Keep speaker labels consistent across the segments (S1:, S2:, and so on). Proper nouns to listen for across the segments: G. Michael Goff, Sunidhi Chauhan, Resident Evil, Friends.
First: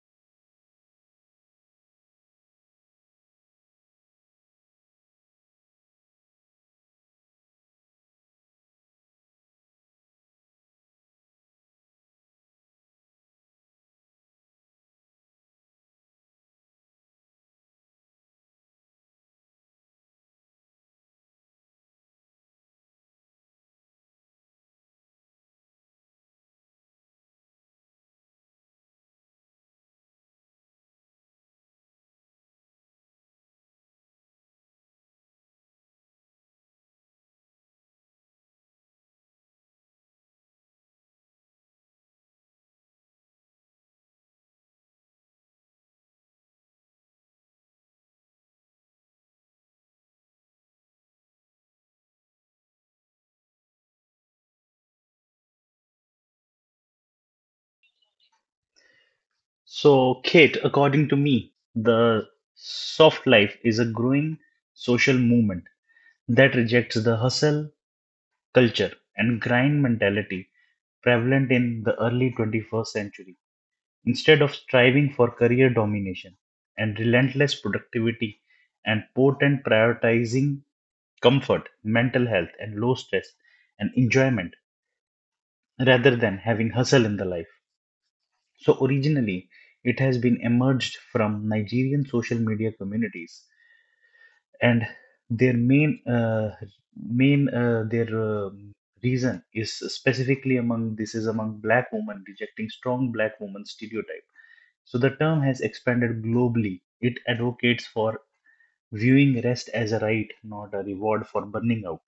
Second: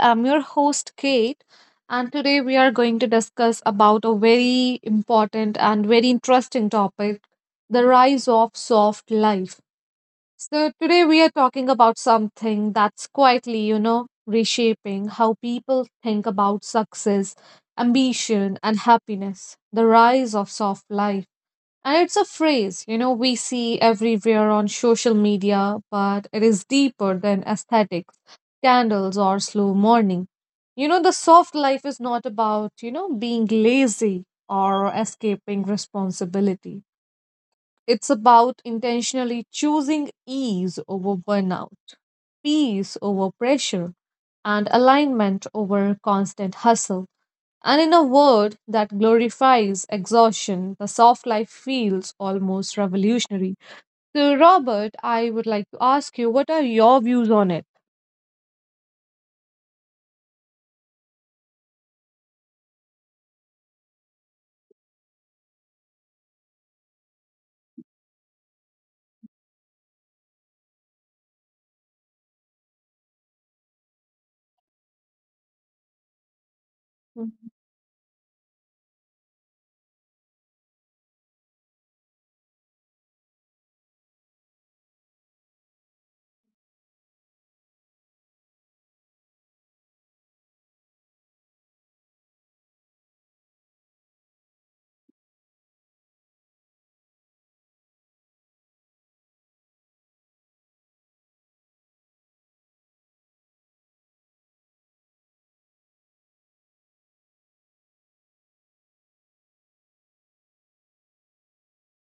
S1: I'm your host, Kate, and today we are going to discuss about a very important and very interesting topic, the rise of soft life. So today we are talking about something that's quietly, you know, reshaping how people think about success, ambition, and happiness, the rise of soft life. And it's a phrase, you know, we see everywhere on social media, but it is deeper than aesthetics, candles, or slow morning. You know, the soft life is not about, you know, being lazy or escaping responsibility. It's about intentionally choosing ease over burnout, peace over pressure, and alignment over constant hustle. And in a world that glorifies exhaustion, the soft life feels almost revolutionary. So, Robert, I would like to ask you, what are your views on it?
S2: So, Kate, according to me, the soft life is a growing social movement that rejects the hustle culture and grind mentality prevalent in the early 21st century. Instead of striving for career domination and relentless productivity and potent prioritizing comfort, mental health, and low stress and enjoyment rather than having hustle in the life. So originally, it has been emerged from Nigerian social media communities, and their main their reason is specifically among this is among black women rejecting strong black woman stereotype. So the term has expanded globally. It advocates for viewing rest as a right, not a reward for burning out,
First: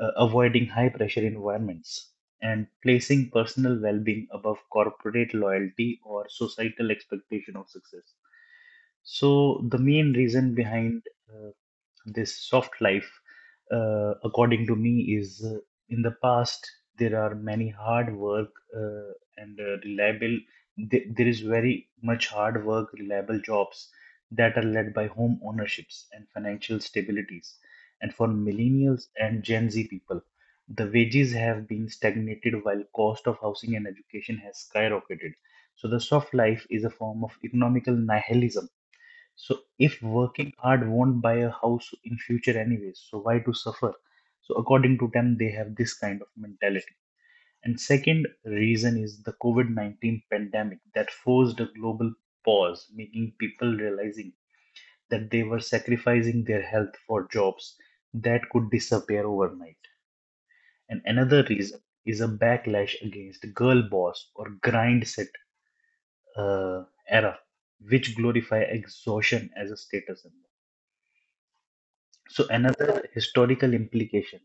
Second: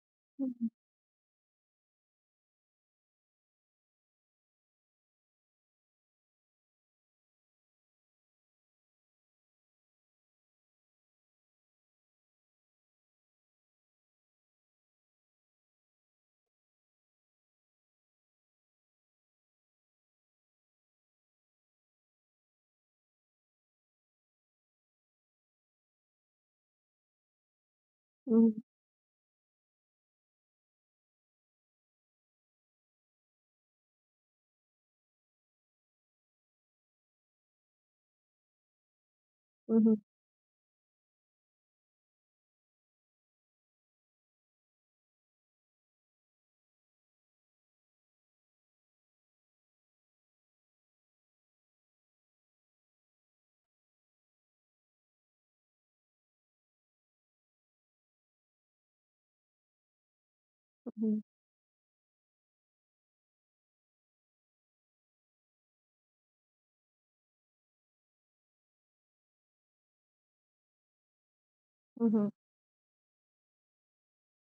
S2: avoiding
S1: Mhm,
S2: high pressure environments, and placing personal well being above corporate loyalty or societal expectation of success. So, the main reason behind uh, this soft life, according to me, is in the past there are many hard work uh, and reliable there is very much hard work reliable jobs that are led by home ownerships and financial stabilities, and for
S1: mhm,
S2: millennials and gen z people the wages have been stagnated while cost of housing and education has skyrocketed. So the soft life is a form of economical nihilism. So
S1: mhm,
S2: if working hard won't buy a house in future anyways, so why to suffer? So according to them, they have this kind of mentality. And second reason is the COVID-19 pandemic that forced a global pause, making people realizing that they were sacrificing their health for jobs that could disappear overnight. And
S1: mhm,
S2: another reason is a backlash against girl boss or grind set era, which glorify exhaustion as a status symbol.
S1: mhm,
S2: So another historical implication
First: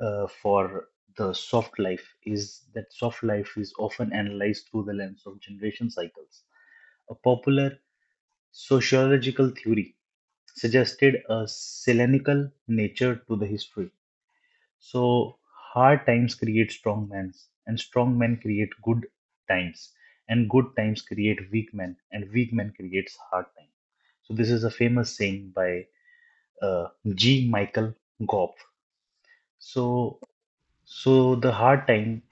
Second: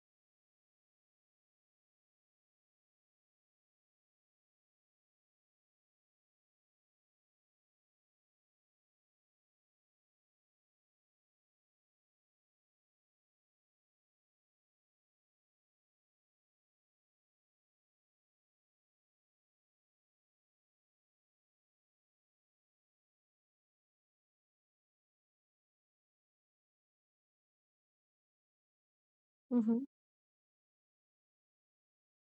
S2: for the soft life is that soft life is often analyzed through the lens of generation cycles. A popular sociological theory suggested a Selenical nature to the history. So hard times create strong men, and strong men create good times, and good times create weak men, and weak men creates hard times. So this is a famous saying by uh, G. Michael Goff.
S1: mhm, mhm,
S2: So, so the hard time,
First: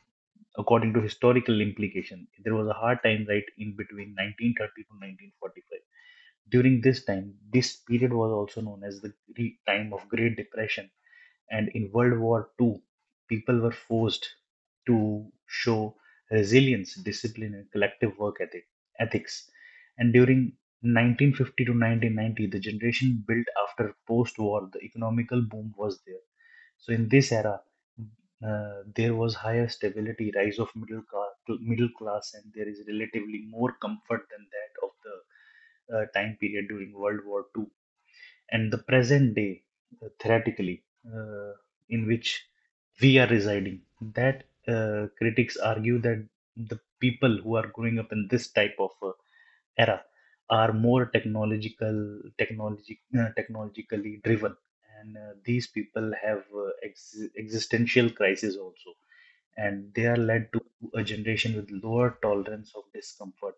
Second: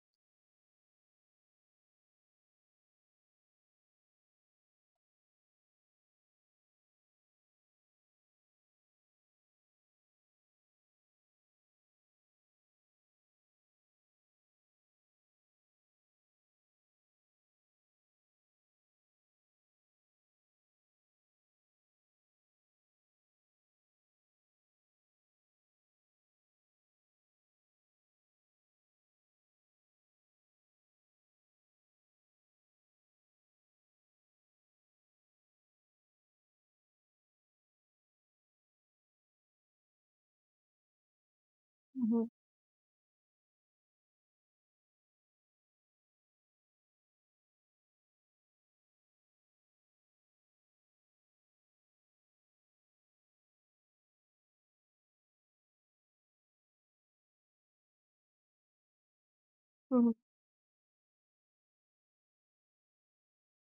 S2: according to historical implication, there was a hard time right in between 1930 to 1945. During this time, this period was also known as the time of Great Depression, and in World War Two, people were forced to show resilience, discipline, and collective work ethics. And during 1950 to 1990, the generation built after post-war, the economical boom was there. So in this era, there was higher stability, rise of middle class, and there is relatively more comfort than that of the time period during World War Two and the present day, theoretically, uh, in
S1: mhm,
S2: which we are residing. That critics argue that the people who are growing up in this type of era are more technologically driven, and these people have existential crisis also, and they
S1: mhm,
S2: are led to a generation with lower tolerance of discomfort.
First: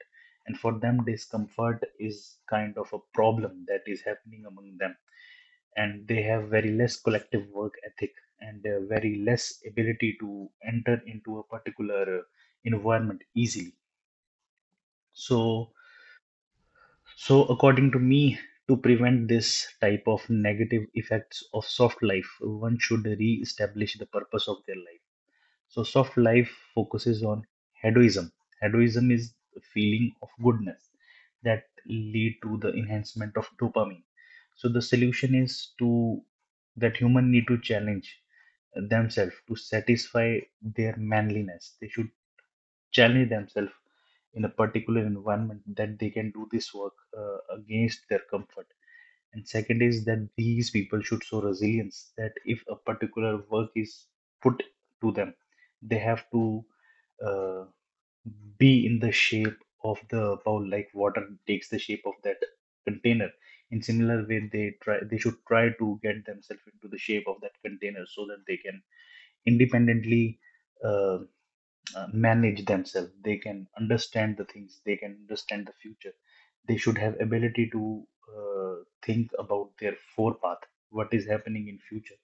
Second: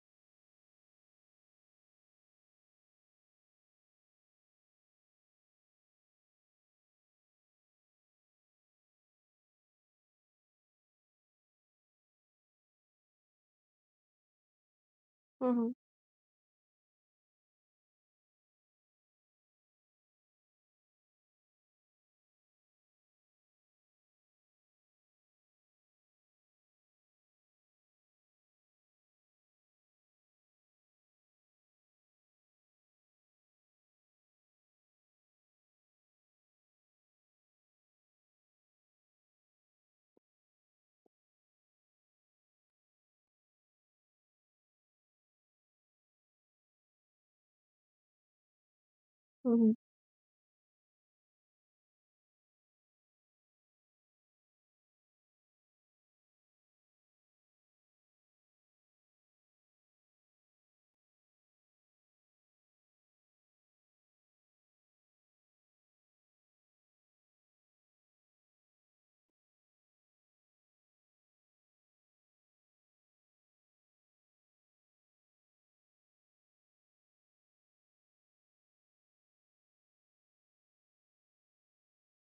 S2: And for them, discomfort is kind of a problem that is happening among them. And they have very less collective work ethic, and very less ability to enter into a particular environment easily. So,
S1: mhm,
S2: so according to me, to prevent this type of negative effects of soft life, one should re-establish the purpose of their life. So soft life focuses on hedonism. Hedonism is the feeling of goodness that lead to the enhancement of dopamine. So the solution is to that human need to challenge themselves to satisfy their manliness. They should challenge themselves in a particular environment that they can do this work against their comfort. And
S1: mhm,
S2: second is that these people should show resilience that if a particular work is put to them, they have to uh, be in the shape of the bowl, like water takes the shape of that container. In similar way, they should try to get themselves into the shape of that container so that they can independently uh, manage themselves. They can understand the things, they can understand the future. They should have ability to uh, think about their forepath, what is happening in future.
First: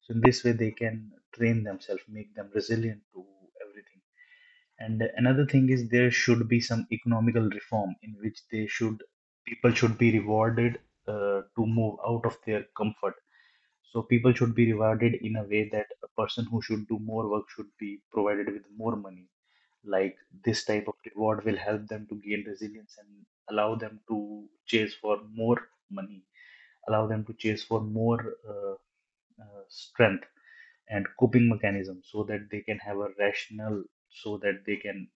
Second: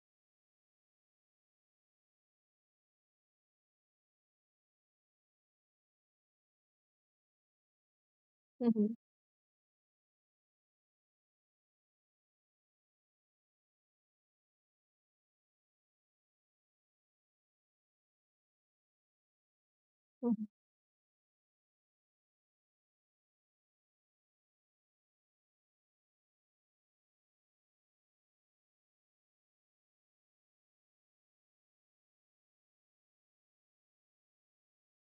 S2: So in this way they can train themselves, make them resilient to everything. And another thing is there should be some economical reform in which they
S1: mhm,
S2: should people should be rewarded to move out of their comfort. So people should be rewarded in a way that a person who should do more work should be provided with more money. Like,
S1: mhm,
S2: this type of reward will help them to gain resilience and allow them to chase for more money, allow them to chase for more strength and coping mechanism, so that they can have a rational, so that they can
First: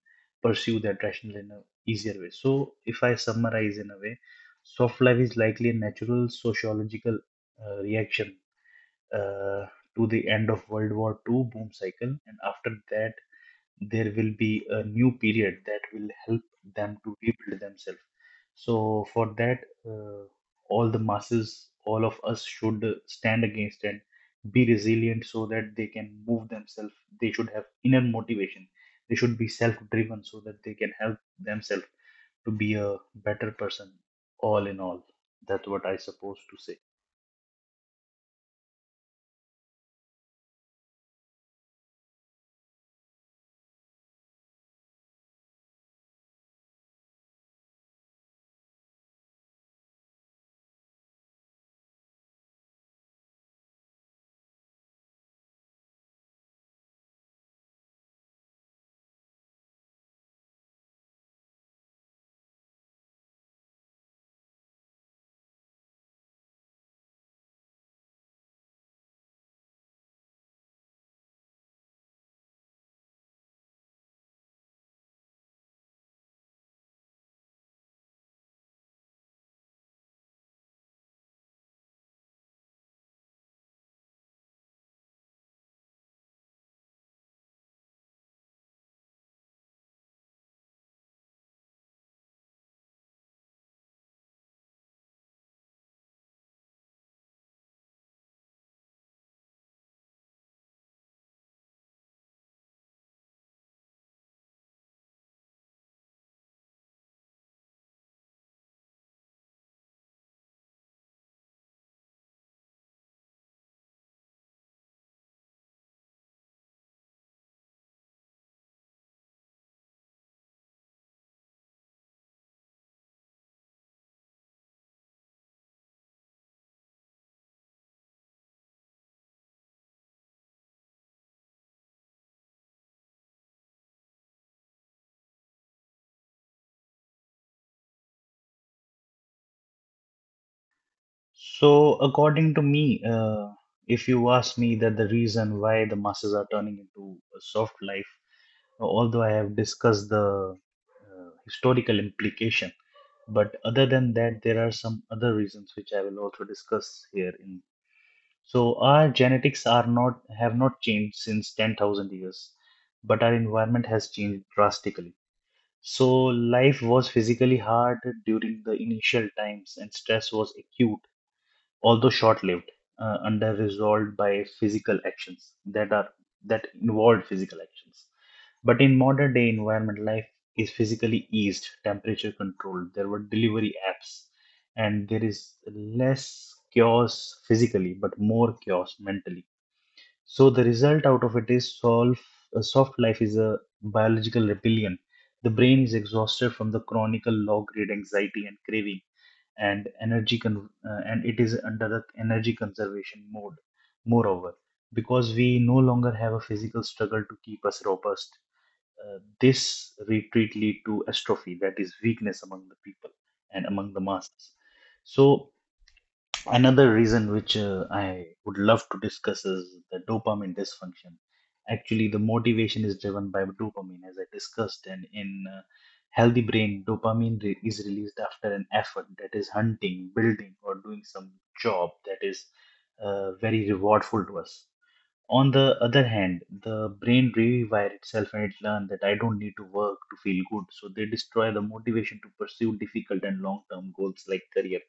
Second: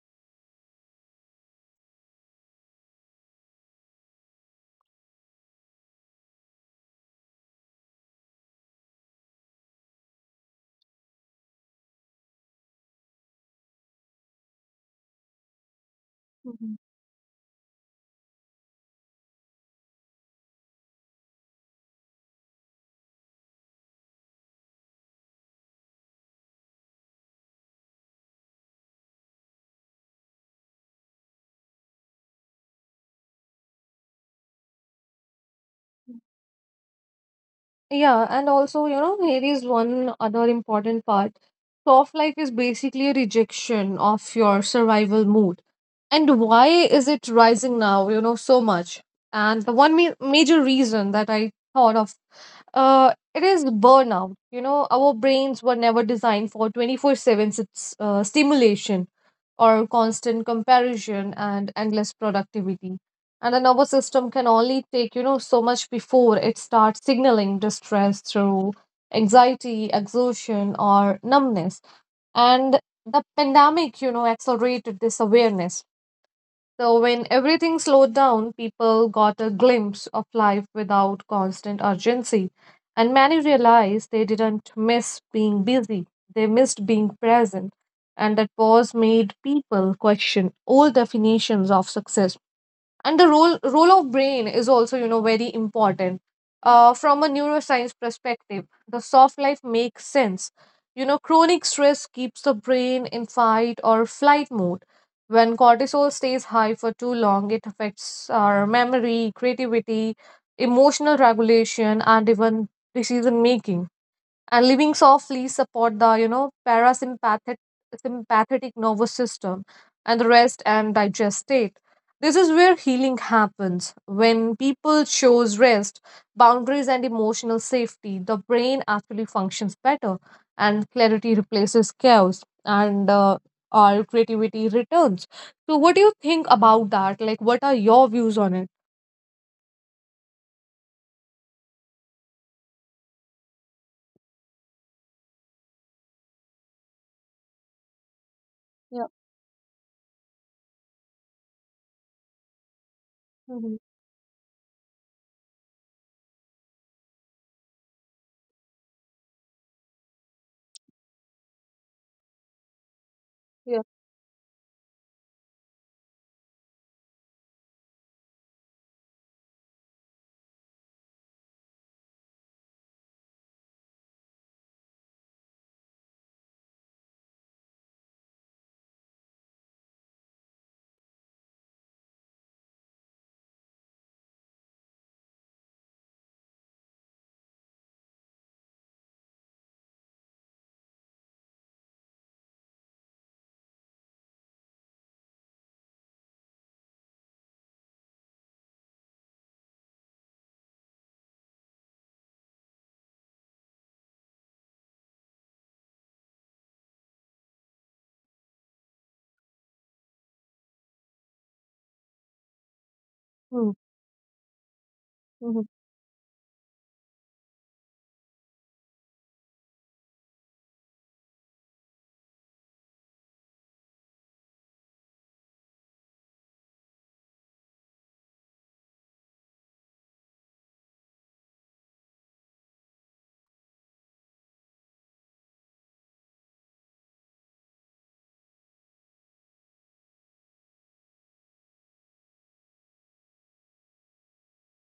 S2: pursue that rational in a easier way. So, if I summarize in a way, soft life is likely a natural sociological reaction uh, to the end of World War Two boom cycle, and after that there will be a new period that will help
S1: mhm.
S2: them to rebuild themselves. So for that, uh, all the masses, all of us should stand against and be resilient so that they can move themselves. They should have inner motivation. They should be self-driven so that they can help themselves to be a better person. All in all, that's what I suppose to say.
S1: Yeah, and also, you know, here is one other important part. Soft life is basically a rejection of your survival mood. And why is it rising now, you know, so much? And the one major reason that I thought of, it is burnout. You know, our brains were never designed for 24/7 stimulation, or constant comparison and endless productivity, and the nervous system can only take, you know, so much before it starts signaling distress through anxiety, exhaustion, or numbness. And the pandemic, you know, accelerated this awareness. So when everything slowed down, people got a glimpse of life without constant urgency, and many realized they didn't miss being busy. They missed being present, and that pause made people question old definitions of success. And the role of brain is also, you know, very important. From a neuroscience perspective, the soft life makes sense. You know, chronic stress keeps the brain in fight or flight mode. When cortisol stays high for too long, it affects our memory, creativity, emotional regulation, and even decision making. And living softly support the, you know, parasympathetic sympathetic nervous system and the rest and digest state. This is where healing happens. When people shows rest, boundaries, and emotional safety, the brain actually functions better, and clarity replaces chaos, and our creativity returns. So what do you think about that? Like, what are your views on it?
S2: So, according to me, if you ask me that the reason why the masses are turning into a soft life,
S1: Yeah.
S2: although I have discussed the historical implication, but
S1: Mm-hmm.
S2: other than that, there are some other reasons which I will also discuss here. In so, our genetics are not have not changed since 10,000 years, but our
S1: Yeah.
S2: environment has changed drastically. So, life was physically hard during the initial times, and stress was acute although short-lived, under resolved by physical actions that are that involved physical actions. But in modern day environment, life is physically eased, temperature controlled. There were delivery apps, and there is less chaos physically, but more chaos mentally. So the result out of it is solve, a soft life is a biological rebellion. The brain is exhausted from the chronic low grade anxiety and craving and it is under the energy conservation mode. Moreover, because we no longer have a physical struggle to keep us robust, this retreat lead to atrophy, that is weakness among the people and
S1: Hmm.
S2: among the masses. So
S1: Mm-hmm.
S2: another reason which I would love to discuss is the dopamine dysfunction. Actually, the motivation is driven by dopamine, as I discussed, and in healthy brain, is released after an effort that is hunting, building, or doing some job that is very rewardful to us. On the other hand, the brain rewire itself and it learns that I don't need to work to feel good. So they destroy the motivation to pursue difficult and long term goals like career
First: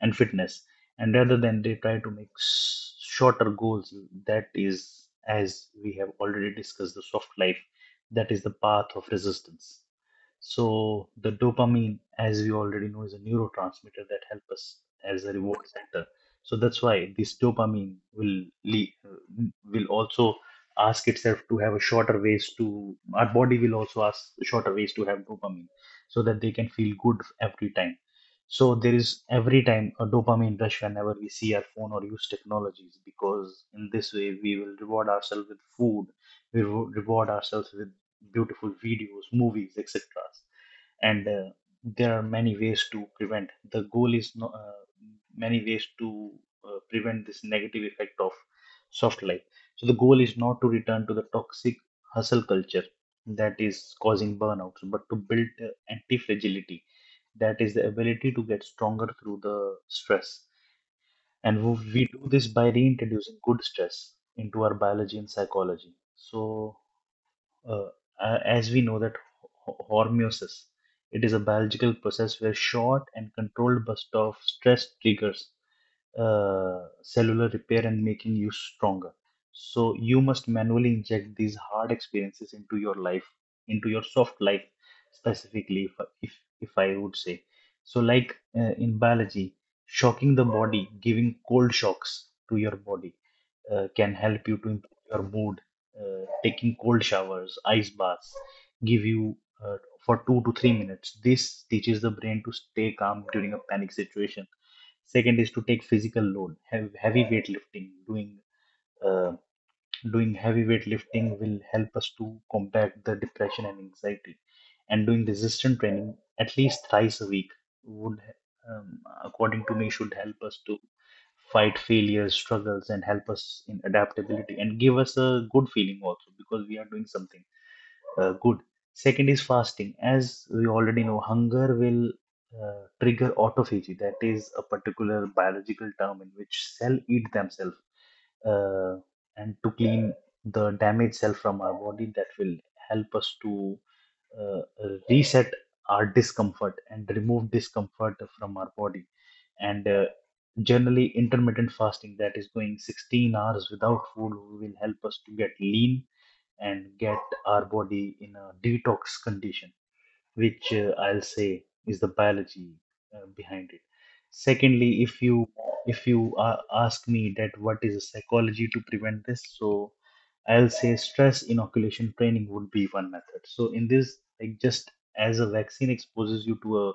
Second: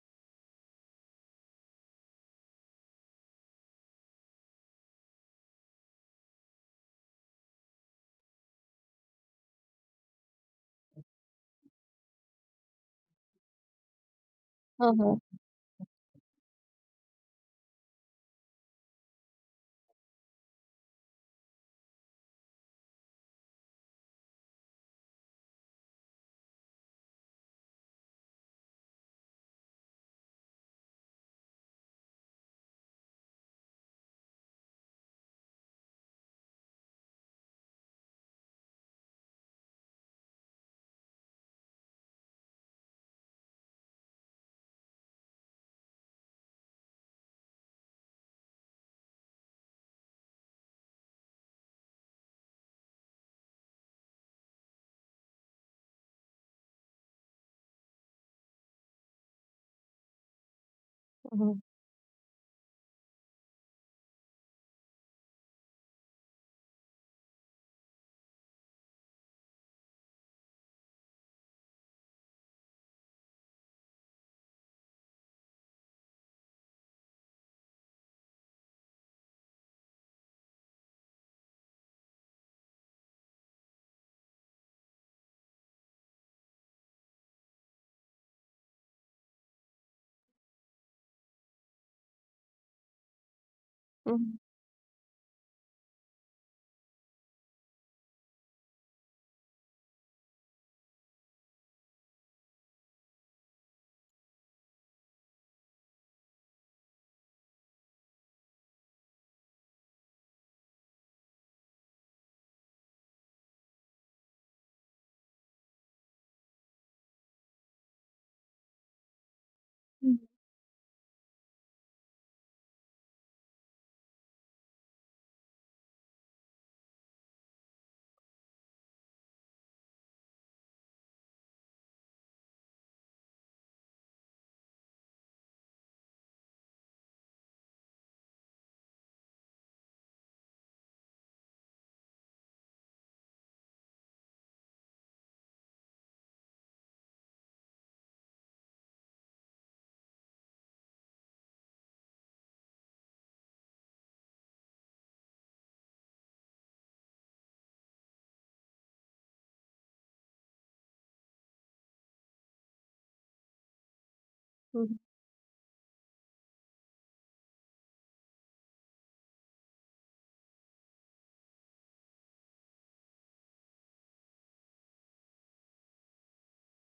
S2: and fitness. And rather than they try to make shorter goals, that is, as we have already discussed, the soft life, that is the path of resistance. So the dopamine, as we already know, is a neurotransmitter that helps us
S1: Uh-huh.
S2: as a reward center. So that's why this will also ask itself to have a shorter ways to our body, will also ask shorter ways to have dopamine so that they can feel good every time. So there is every time a dopamine rush whenever we see our phone or use technologies, because in this way we will reward ourselves with food, reward ourselves with beautiful videos, movies, etc. And there are many ways to prevent. The goal is no, many ways to prevent this negative effect of soft life. So the goal is not to return to the toxic hustle culture that is causing burnouts, but to build anti-fragility, that is the ability to get stronger through the stress. And
S1: Mhm.
S2: we do this by reintroducing good stress into our biology and psychology. So uh, as we know that hormesis, it is a biological process where short and controlled bursts of stress triggers cellular repair and making you stronger. So you must manually inject these hard experiences into your life, into your soft life specifically, if, if I would say. So like in biology, shocking the body, giving cold shocks to your body can help you to improve your mood. Taking cold showers, ice baths, give you uh, for 2 to 3 minutes. This teaches the brain to stay calm during a panic situation. Second is to take physical load, have heavy weightlifting. Uh, Doing heavy weightlifting will help us to combat the depression and anxiety. And doing resistance training at least thrice a week would, according to me, should help us to fight failures, struggles, and help us in adaptability and give us a good feeling also because we are doing something good. Second is fasting. As we already know, hunger will trigger autophagy. That is a particular biological term in which cell eat themselves uh, and to clean the damaged cell from our body. That will help us to uh, reset our discomfort and remove discomfort from our body. And Generally, intermittent fasting that is going 16 hours without food will help us to get lean and get our body in a detox condition, which I'll say is the biology behind it.
S1: Mm-hmm.
S2: Secondly, if you ask me that what is the psychology to prevent this, so I'll say stress inoculation training would be one method. So in this, like just as a vaccine exposes you to a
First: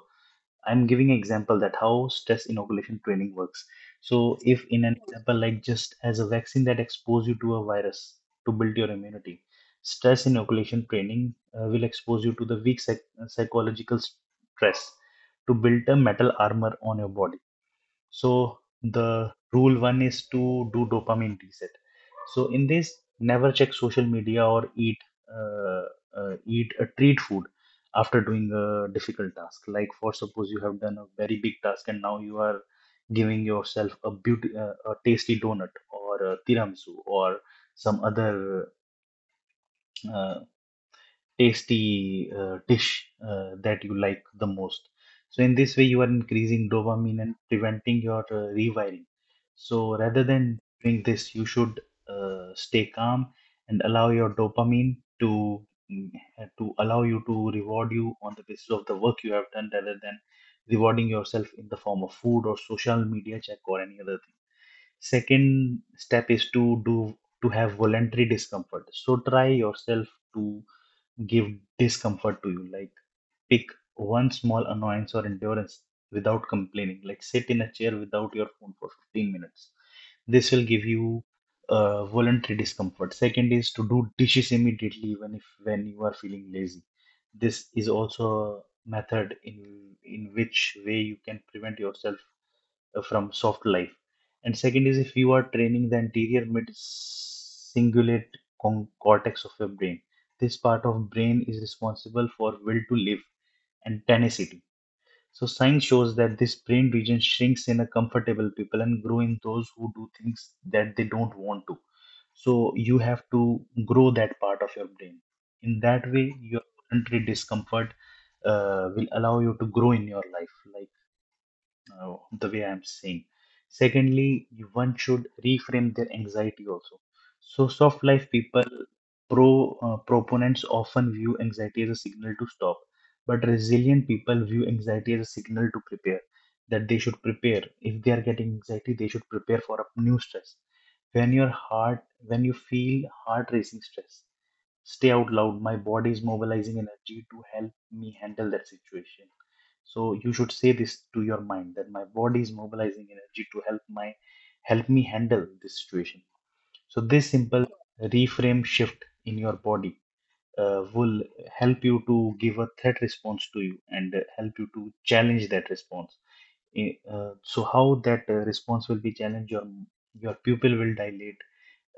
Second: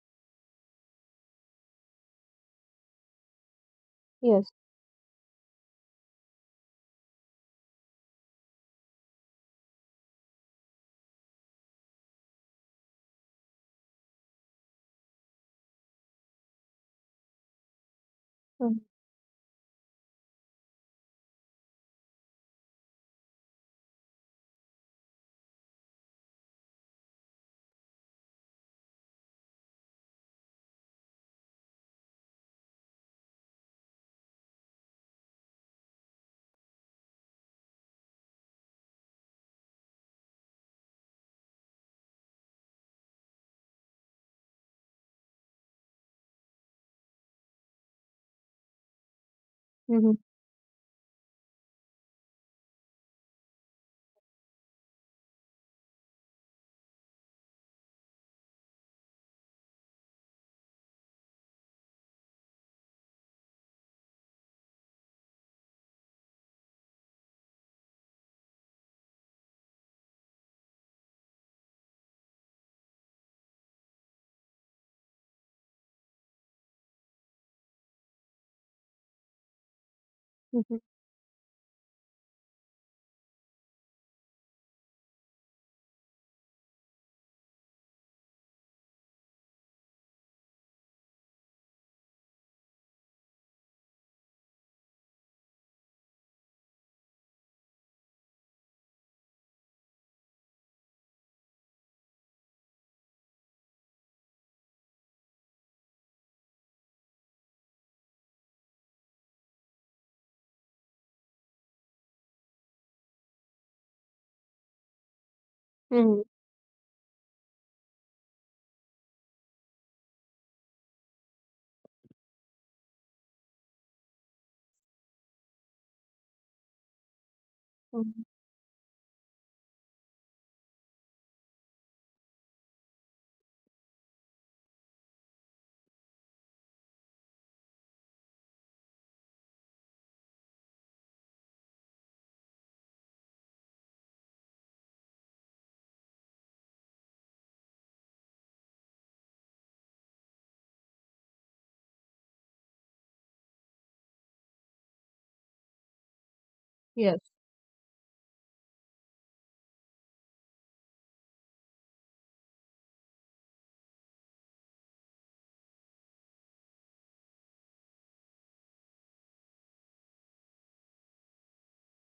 S2: I'm giving example that how stress inoculation training works. So
S1: Yes.
S2: if in an example like just as a vaccine that expose you to a virus to build your immunity, stress inoculation training will expose you to the weak psychological stress to build a metal armor on your body. So the rule one is to do dopamine reset. So in this, never check social media or uh, eat a treat food after doing a difficult task. Like for suppose you have done a very big task and now you are giving yourself a beauty a tasty donut or a tiramisu or some other uh, tasty dish that you like the most. So in this way, you are increasing dopamine and preventing your rewiring. So
S1: Mm-hmm.
S2: rather than doing this, you should stay calm and allow your dopamine to mm, to allow you to reward you on the basis of the work you have done rather than rewarding yourself in the form of food or social media check or any other thing. Second step is to do to have voluntary discomfort. So try yourself to give discomfort to you. Like pick one small annoyance or endurance without complaining. Like sit in a chair without your phone for 15 minutes. This will
S1: Mm-hmm.
S2: give you voluntary discomfort. Second is to do dishes immediately, even if when you are feeling lazy. This is also a method in which way you can prevent yourself from soft life. And second is if you are training the anterior mid cingulate cortex of your brain. This part of brain is responsible for will to live and tenacity. So science shows that this brain region shrinks in a comfortable people and grow in those who do things that they don't want to. So you have to grow that part of your brain. In that
S1: Mm-hmm.
S2: way, your voluntary discomfort will allow you to grow in your life. Like the way I'm saying. Secondly, one should reframe their anxiety also. So soft life
S1: Mm-hmm.
S2: people proponents often view anxiety as a signal to stop, but resilient people view anxiety as a signal to prepare, that they should prepare. If they are getting anxiety, they should prepare for a new stress. When your heart, when you feel heart racing stress, stay out loud. My body is mobilizing energy to help me handle that situation. So you should say this to your mind that my body is mobilizing energy to help me handle this situation. So
S1: Yes,
S2: this simple reframe shift in your body will help you to give a threat response to you and help you to challenge that response. So how that response will be challenged? Your pupil will dilate,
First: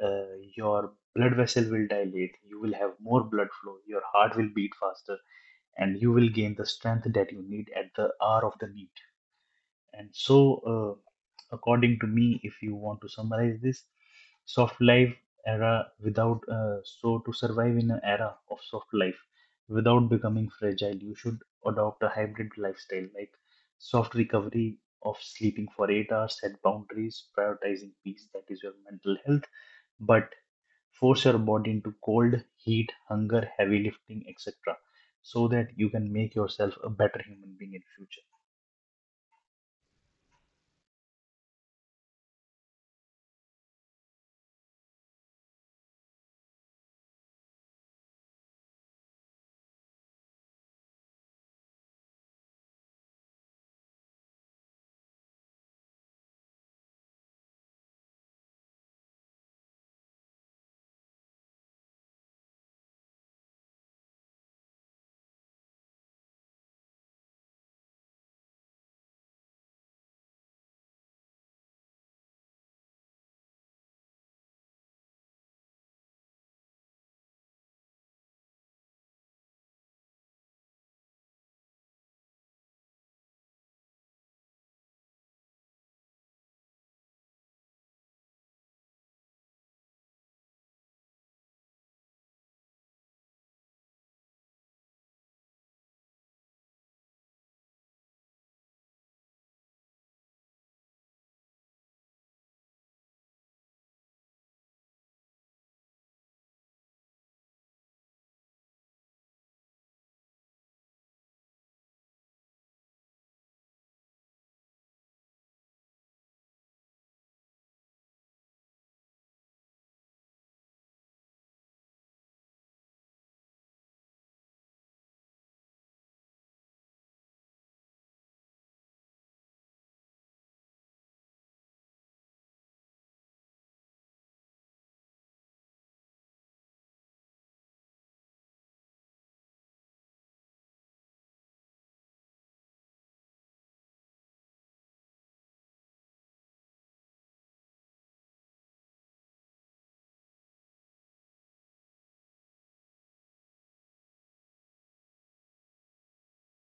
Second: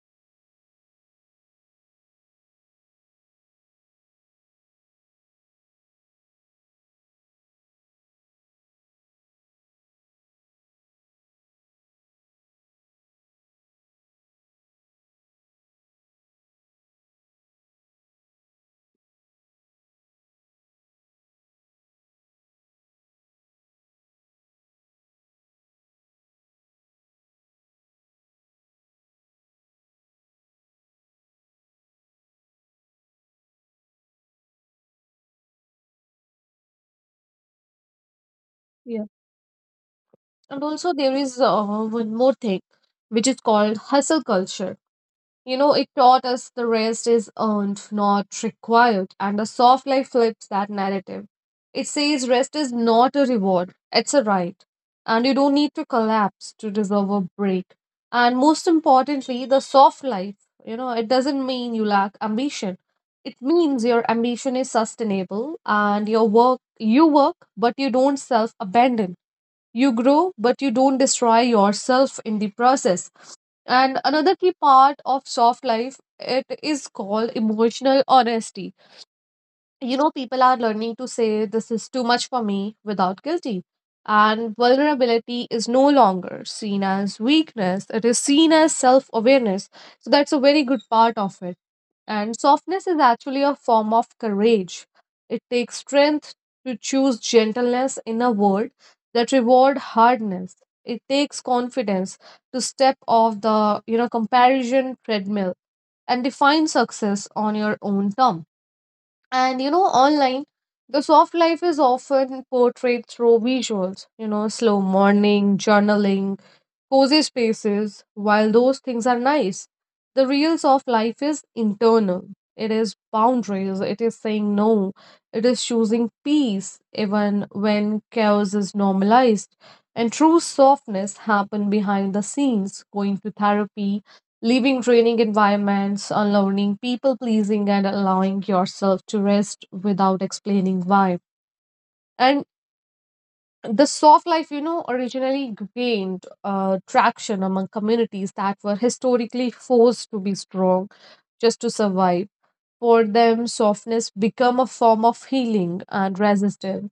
S2: your blood vessel will dilate. You will have more blood flow. Your heart will beat faster, and you will gain the strength that you need at the hour of the need. And so, uh, According to me, if you want to summarize this, soft life era without so to survive in an era of soft life without becoming fragile, you should adopt a hybrid lifestyle like soft recovery of sleeping for 8 hours, set boundaries, prioritizing peace, that is your mental health, but force your body into cold, heat, hunger, heavy lifting, etc., so that you can make yourself a better human being in future.
S1: yes. And also there is one more thing, which is called hustle culture. You know, it taught us the rest is earned, not required, and the soft life flips that narrative. It says rest is not a reward, it's a right, and you don't need to collapse to deserve a break. And most importantly, the soft life, you know, it doesn't mean you lack ambition. It means your ambition is sustainable, and your work, you work, but you don't self abandon. You grow, but you don't destroy yourself in the process, and another key part of soft life, it is called emotional honesty. You know, people are learning to say this is too much for me without guilty. And vulnerability is no longer seen as weakness, it is seen as self awareness. So that's a very good part of it. And softness is actually a form of courage. It takes strength to choose gentleness in a world that reward hardness. It takes confidence to step off the, you know, comparison treadmill and define success on your own term. And, you know, online, the soft life is often portrayed through visuals, you know, slow morning, journaling, cozy spaces, while those things are nice, the real soft life is internal. It is boundaries, it is saying no, it is choosing peace even when chaos is normalized. And true softness happen behind the scenes, going to therapy, leaving draining environments, unlearning people pleasing, and allowing yourself to rest without explaining why. And the soft life, you know, originally gained traction among communities that were historically forced to be strong just to survive. For them, softness became a form of healing and resistance.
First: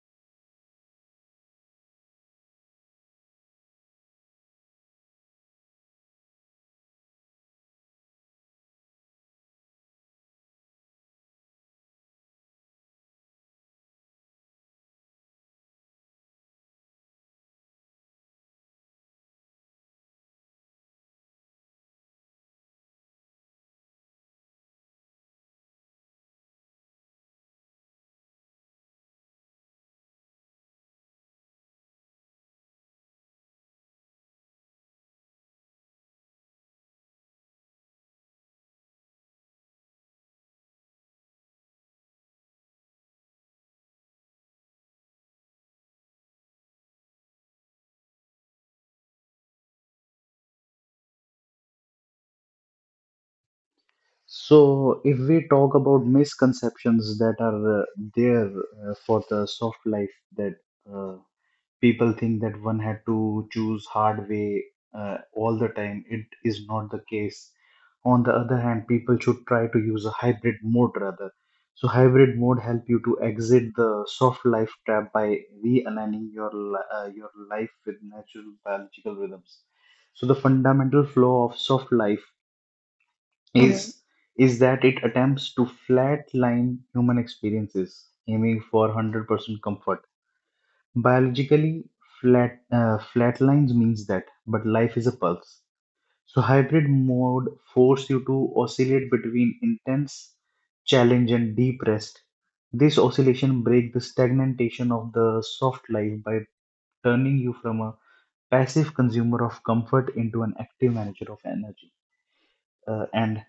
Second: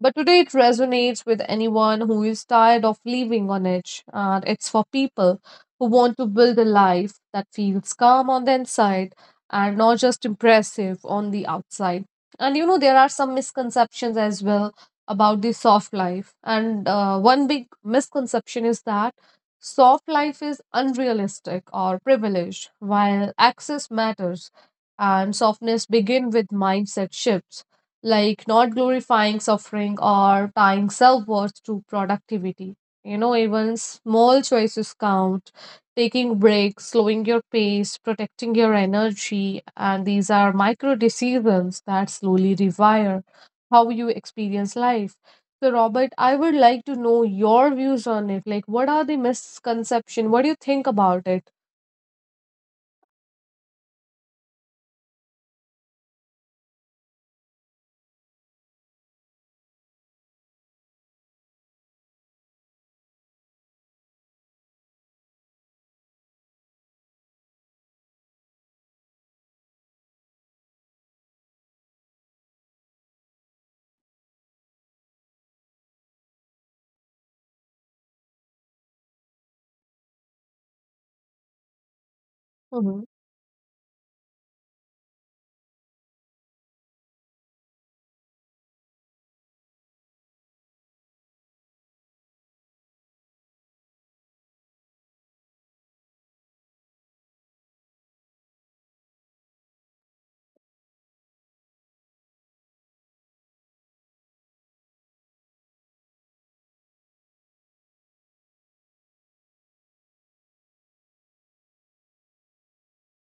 S1: But today it resonates with anyone who is tired of living on edge, and it's for people who want to build a life that feels calm on the inside and not just impressive on the outside. And, you know, there are some misconceptions as well about the soft life. And one big misconception is that soft life is unrealistic or privileged, while access matters. And softness begin with mindset shifts, like not glorifying suffering or tying self worth to productivity. You know, even small choices count. Taking breaks, slowing your pace, protecting your energy, and these are micro decisions that slowly rewire how you experience life. So, Robert, I would like to know your views on it. Like, what are the misconception? What do you think about it?
S2: So, if we talk about misconceptions that are there for the soft life, that uh, people think that one had to choose hard way all the time, it is not the case. On the other hand, people should try to use a hybrid mode rather. So, hybrid mode help you to exit the soft life trap by realigning your your life with natural biological rhythms. So, the fundamental flaw of soft life
S1: Mm-hmm.
S2: yeah. is that it attempts to flatline human experiences, aiming for 100% comfort. Biologically, flatlines means that, but life is a pulse. So hybrid mode force you to oscillate between intense challenge and deep rest. This oscillation breaks the stagnation of the soft life by turning you from a passive consumer of comfort into an active manager of energy. And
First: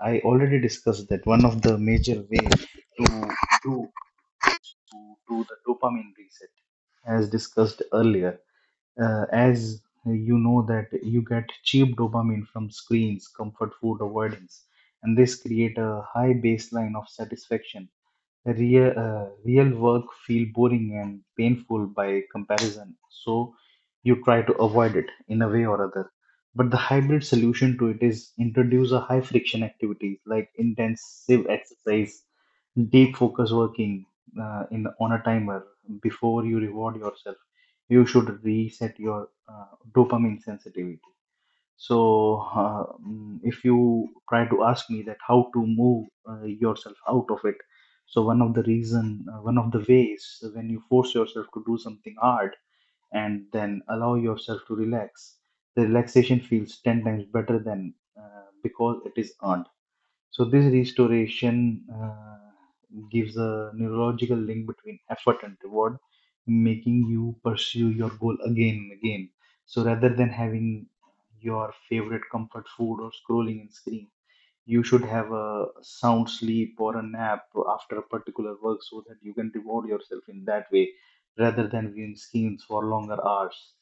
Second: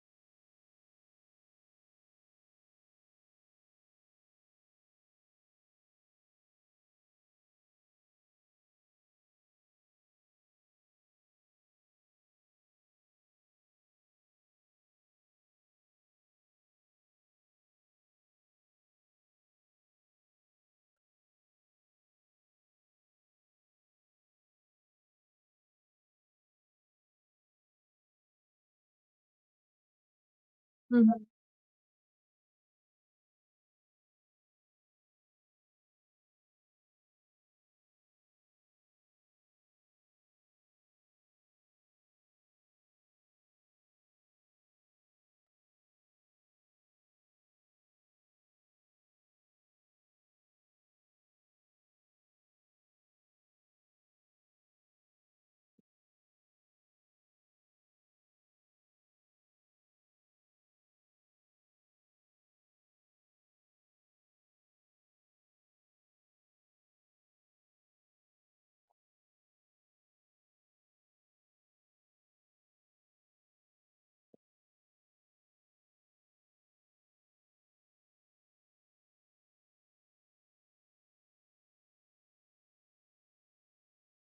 S2: I already discussed that one of the major way to do do the dopamine reset, as discussed earlier, as you know that you get cheap dopamine from screens, comfort food, avoidance, and this create a high baseline of satisfaction. Real work feel boring and painful by comparison, so you try to avoid it in a way or other. But the hybrid solution to it is introduce a high friction activities like
S1: Mm-hmm.
S2: intensive exercise, deep focus working in on a timer before you reward yourself. You should reset your dopamine sensitivity. So if you try to ask me that how to move yourself out of it, so one of the reason, one of the ways when you force yourself to do something hard and then allow yourself to relax, the relaxation feels 10 times better than because it is earned. So this restoration gives a neurological link between effort and reward, making you pursue your goal again and again. So rather than having your favorite comfort food or scrolling in screen, you should have a sound sleep or a nap after a particular work so that you can reward yourself in that way rather than viewing screens for longer hours.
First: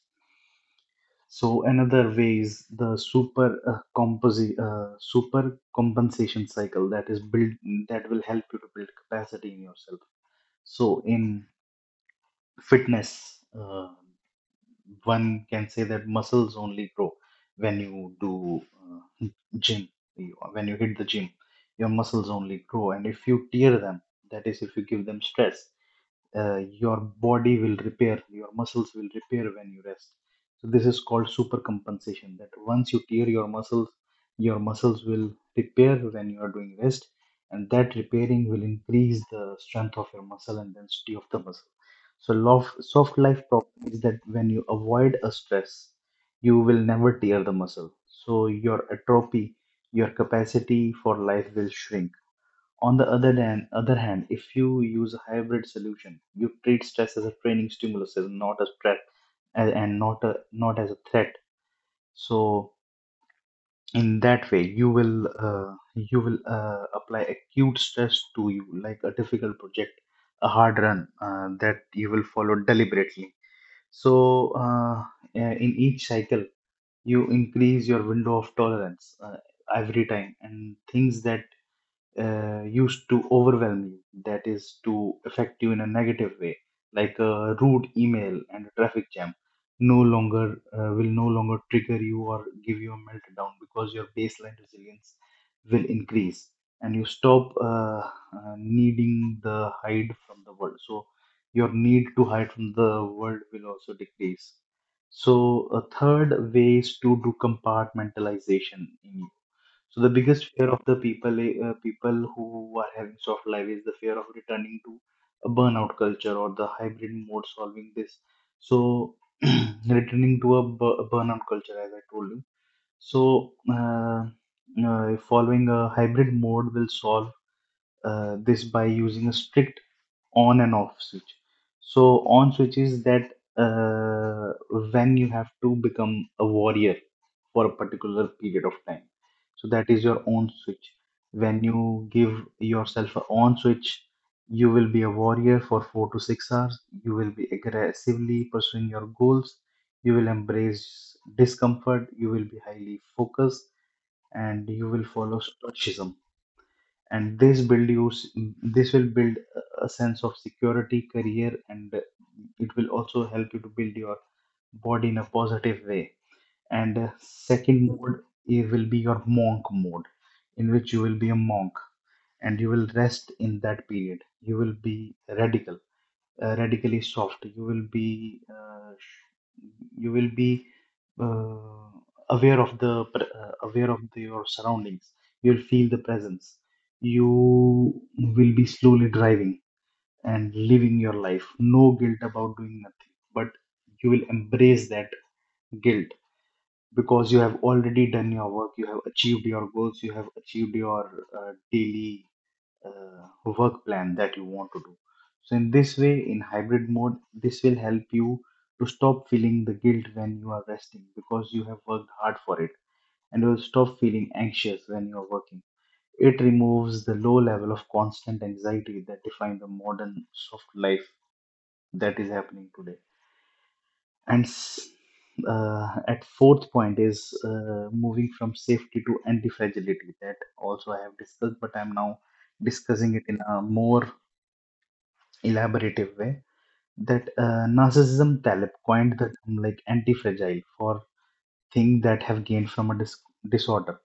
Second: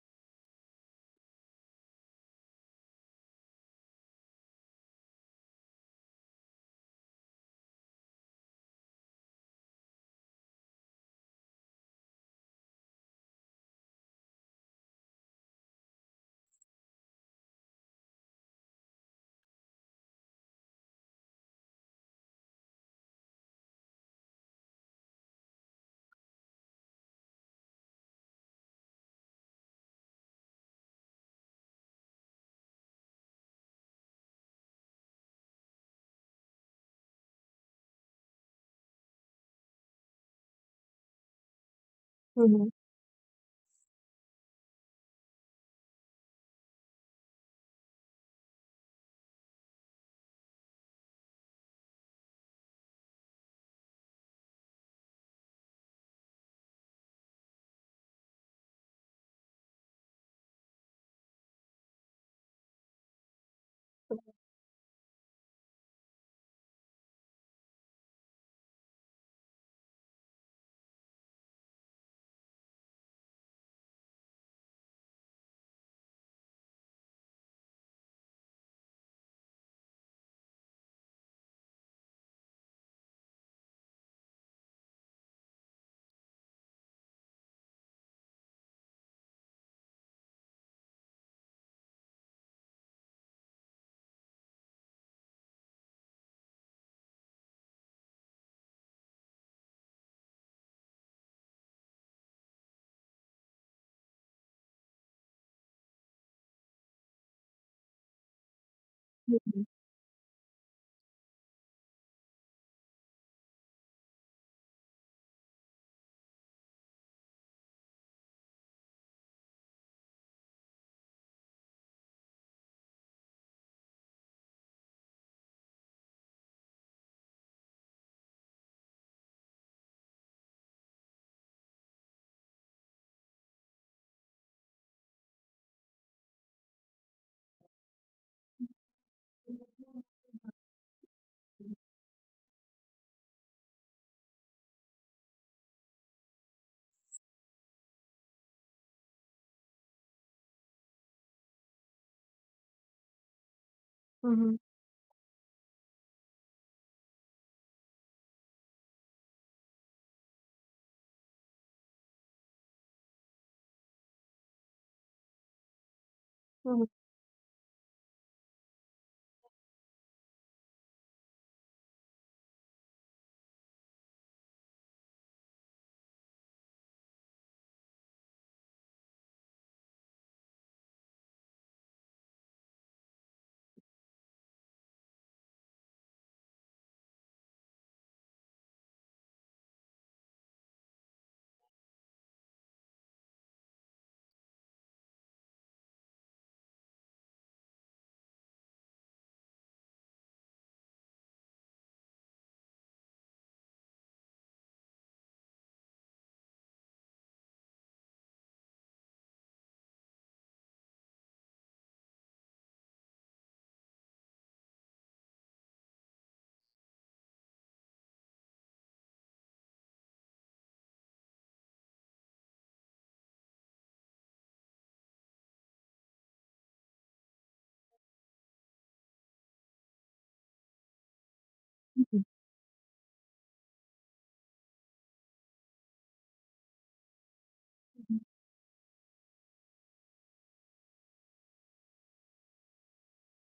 S2: So another way is the super compensation cycle that is built, that will help you to build capacity in yourself. So in fitness, one can say that muscles only grow when you do gym. When you hit the gym, your muscles only grow, and if you tear them, that is, if you give them stress, your body will repair, your muscles will repair when you rest. So this is called supercompensation. That once you tear your muscles will repair when you are doing rest, and that repairing will increase the strength of your muscle and density of the muscle. So
S1: Mm-hmm.
S2: soft life problem is that when you avoid a stress, you will never tear the muscle. So your atrophy, your capacity for life will shrink. On the other hand, if you use a hybrid solution, you treat stress as a training stimulus, as not a threat, and not as a threat. So in that way, you will apply acute stress to you, like a difficult project, a hard run that you will follow deliberately. So in each cycle, you increase your window of tolerance every time, and things that used to overwhelm you, that is, to affect you in a negative way, like a rude email and a traffic jam, no longer will no longer trigger you or give you a meltdown because your baseline resilience will increase and you stop needing the hide from the world. So, your need to hide from the world will also decrease. So, a third way is to do compartmentalization in
S1: Mm-hmm.
S2: so the biggest fear of the people people who are having soft life is the fear of returning to a burnout culture or the hybrid mode solving this. So returning to a a burnout culture, as I told you. So following a hybrid mode will solve this by using a strict on and off switch. So on switch is that uh, when you have to become a warrior for a particular period of time. So that is your on switch. When you give yourself a on switch, you will be a warrior for 4 to 6 hours. You will be aggressively pursuing your goals. You will embrace discomfort. You will be highly focused, and
S1: Mm-hmm.
S2: you will follow stoicism and this will build a sense of security career, and it will also help you to build your body in a positive way, and second mode, it will be your monk mode in which you will be a monk and you will rest in that period. You will be radical, radically soft. You will be you will be uh, aware of aware of your surroundings. You'll feel the presence. You will be slowly driving and living your life, no guilt about doing nothing, but you will embrace that guilt because you have already done your work, you have achieved your goals, you have achieved your daily work plan that you want to do. So, in this way, in hybrid mode, this will help you to stop feeling the guilt when you are resting because you have worked hard for it, and will stop feeling anxious when you are working. It removes the low level of constant anxiety that defines the modern soft life that is happening today. And s- at fourth point is moving from safety to anti-fragility. That also I have discussed, but I'm now
S1: Mm-hmm.
S2: discussing it in a more elaborative way. That Narcissism Taleb coined the term like anti-fragile for things that have gained from a disorder.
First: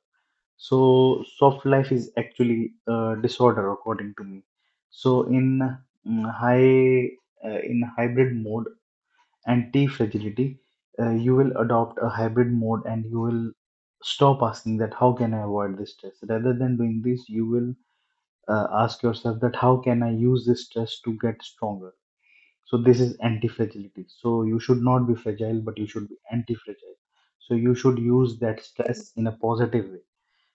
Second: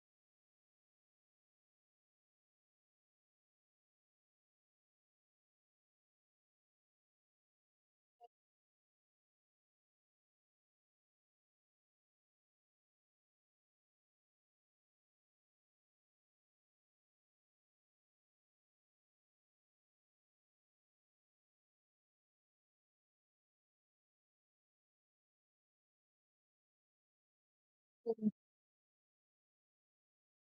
S2: So soft life is actually a disorder according to me. So in mm, high in hybrid mode anti-fragility, you will adopt a hybrid mode and you will stop asking that how can I avoid this stress. Rather than doing this, you will ask yourself that how can I use this stress to get stronger. So this is anti-fragility. So you should not be fragile, but you should be anti-fragile. So you should use that stress in a positive way.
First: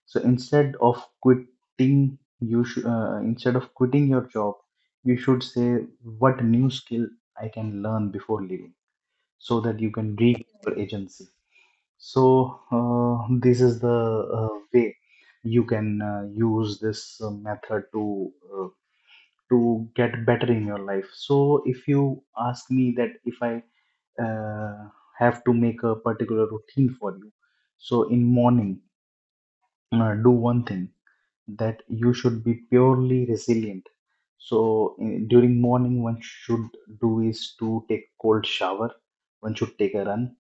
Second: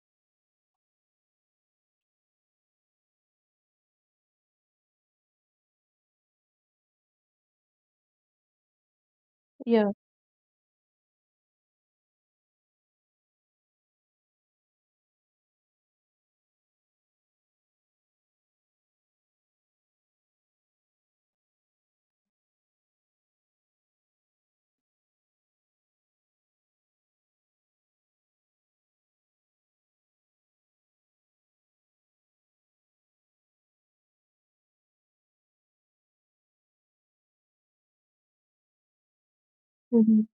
S2: So instead of quitting, you should instead of quitting your job, you should say what new skill I can learn before leaving, so that you
S1: Yeah.
S2: can regain your agency. So this is the way you can use this method uh, to get better in your life. So if you ask me that if I uh, have to make a particular routine for you, so in morning, do one thing that you should be purely resilient. So in, during morning one should do is to take cold shower, one should take a
S1: Mm-hmm.
S2: run,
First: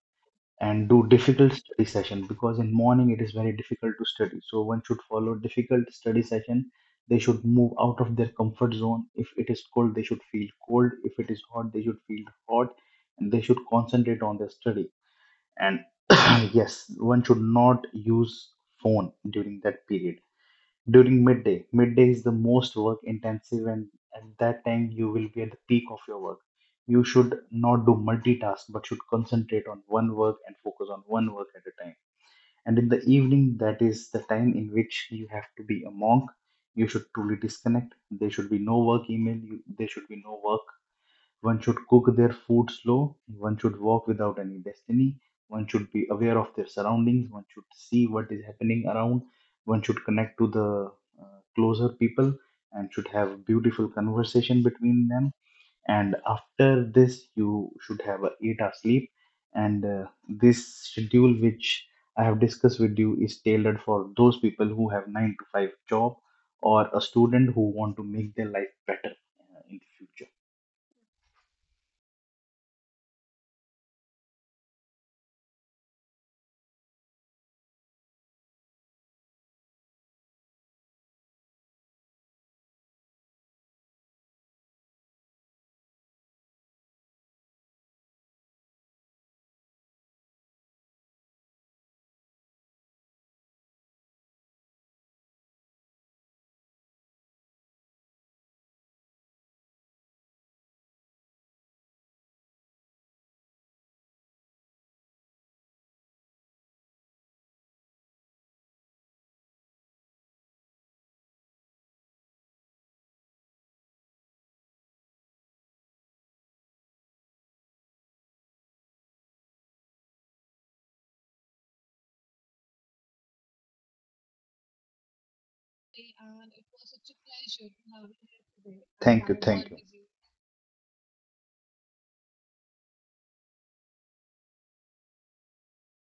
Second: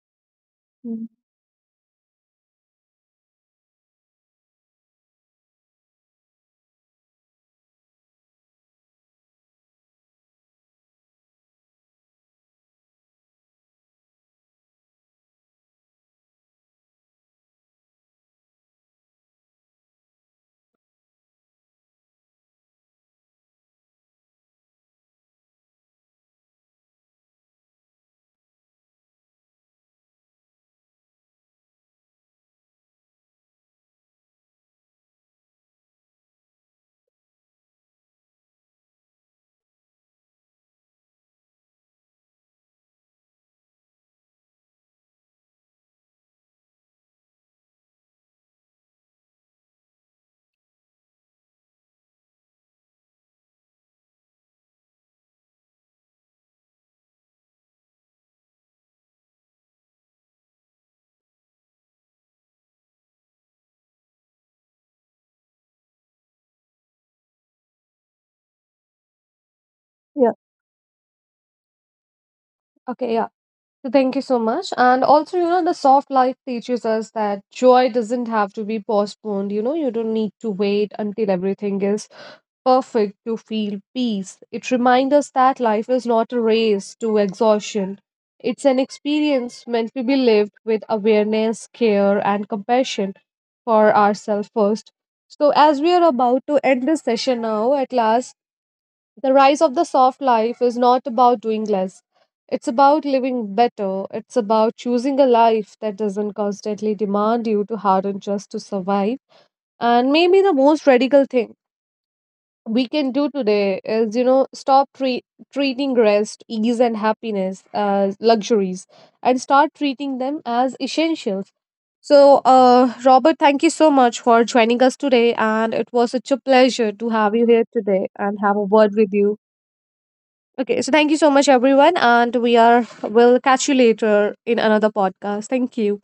S2: and
S1: Mm-hmm.
S2: do difficult study session because in morning it is very difficult to study, so one should follow difficult study session. They should move out of their comfort zone. If it is cold they should feel cold, if it is hot they should feel hot, and they should concentrate on their study. And yes, one should not use phone during that period. During midday, midday is the most work intensive, and at that time, you will be at the peak of your work. You should not do multitask, but should concentrate on one work and focus on one work at a time. And in the evening, that is the time in which you have to be a monk. You should truly disconnect. There should be no work email. You, there should be no work. One should cook their food slow. One should walk without any destiny. One should be aware of their surroundings. One should see what is happening around. One should connect to the closer people and should have beautiful conversation between them. And after this, you should have a 8-hour sleep. And this schedule, which I have discussed with you, is tailored for those people who have 9-to-5 job or a student who want to make their life better in the future.
S1: Yeah. Okay. Yeah. So thank you so much. And also, you know, the soft life teaches us that joy doesn't have to be postponed. You know, you don't need to wait until everything is perfect to feel peace. It reminds us that life is not a race to exhaustion. It's an experience meant to be lived with awareness, care, and compassion for ourselves first. So, as we are about to end this session now, at last, the rise of the soft life is not about doing less. It's about living better. It's about choosing a life that doesn't constantly demand you to harden just to survive. And maybe the most radical thing we can do today is, you know, stop treating rest, ease, and happiness as luxuries, and start treating them as essentials. So, Robert, thank you so much for joining us today, and it was such a pleasure to have you here today and have a word with
S2: Thank you.
S1: you.
S2: Thank you.
S1: Okay, so thank you so much, everyone, and we are will catch you later in another podcast. Thank you.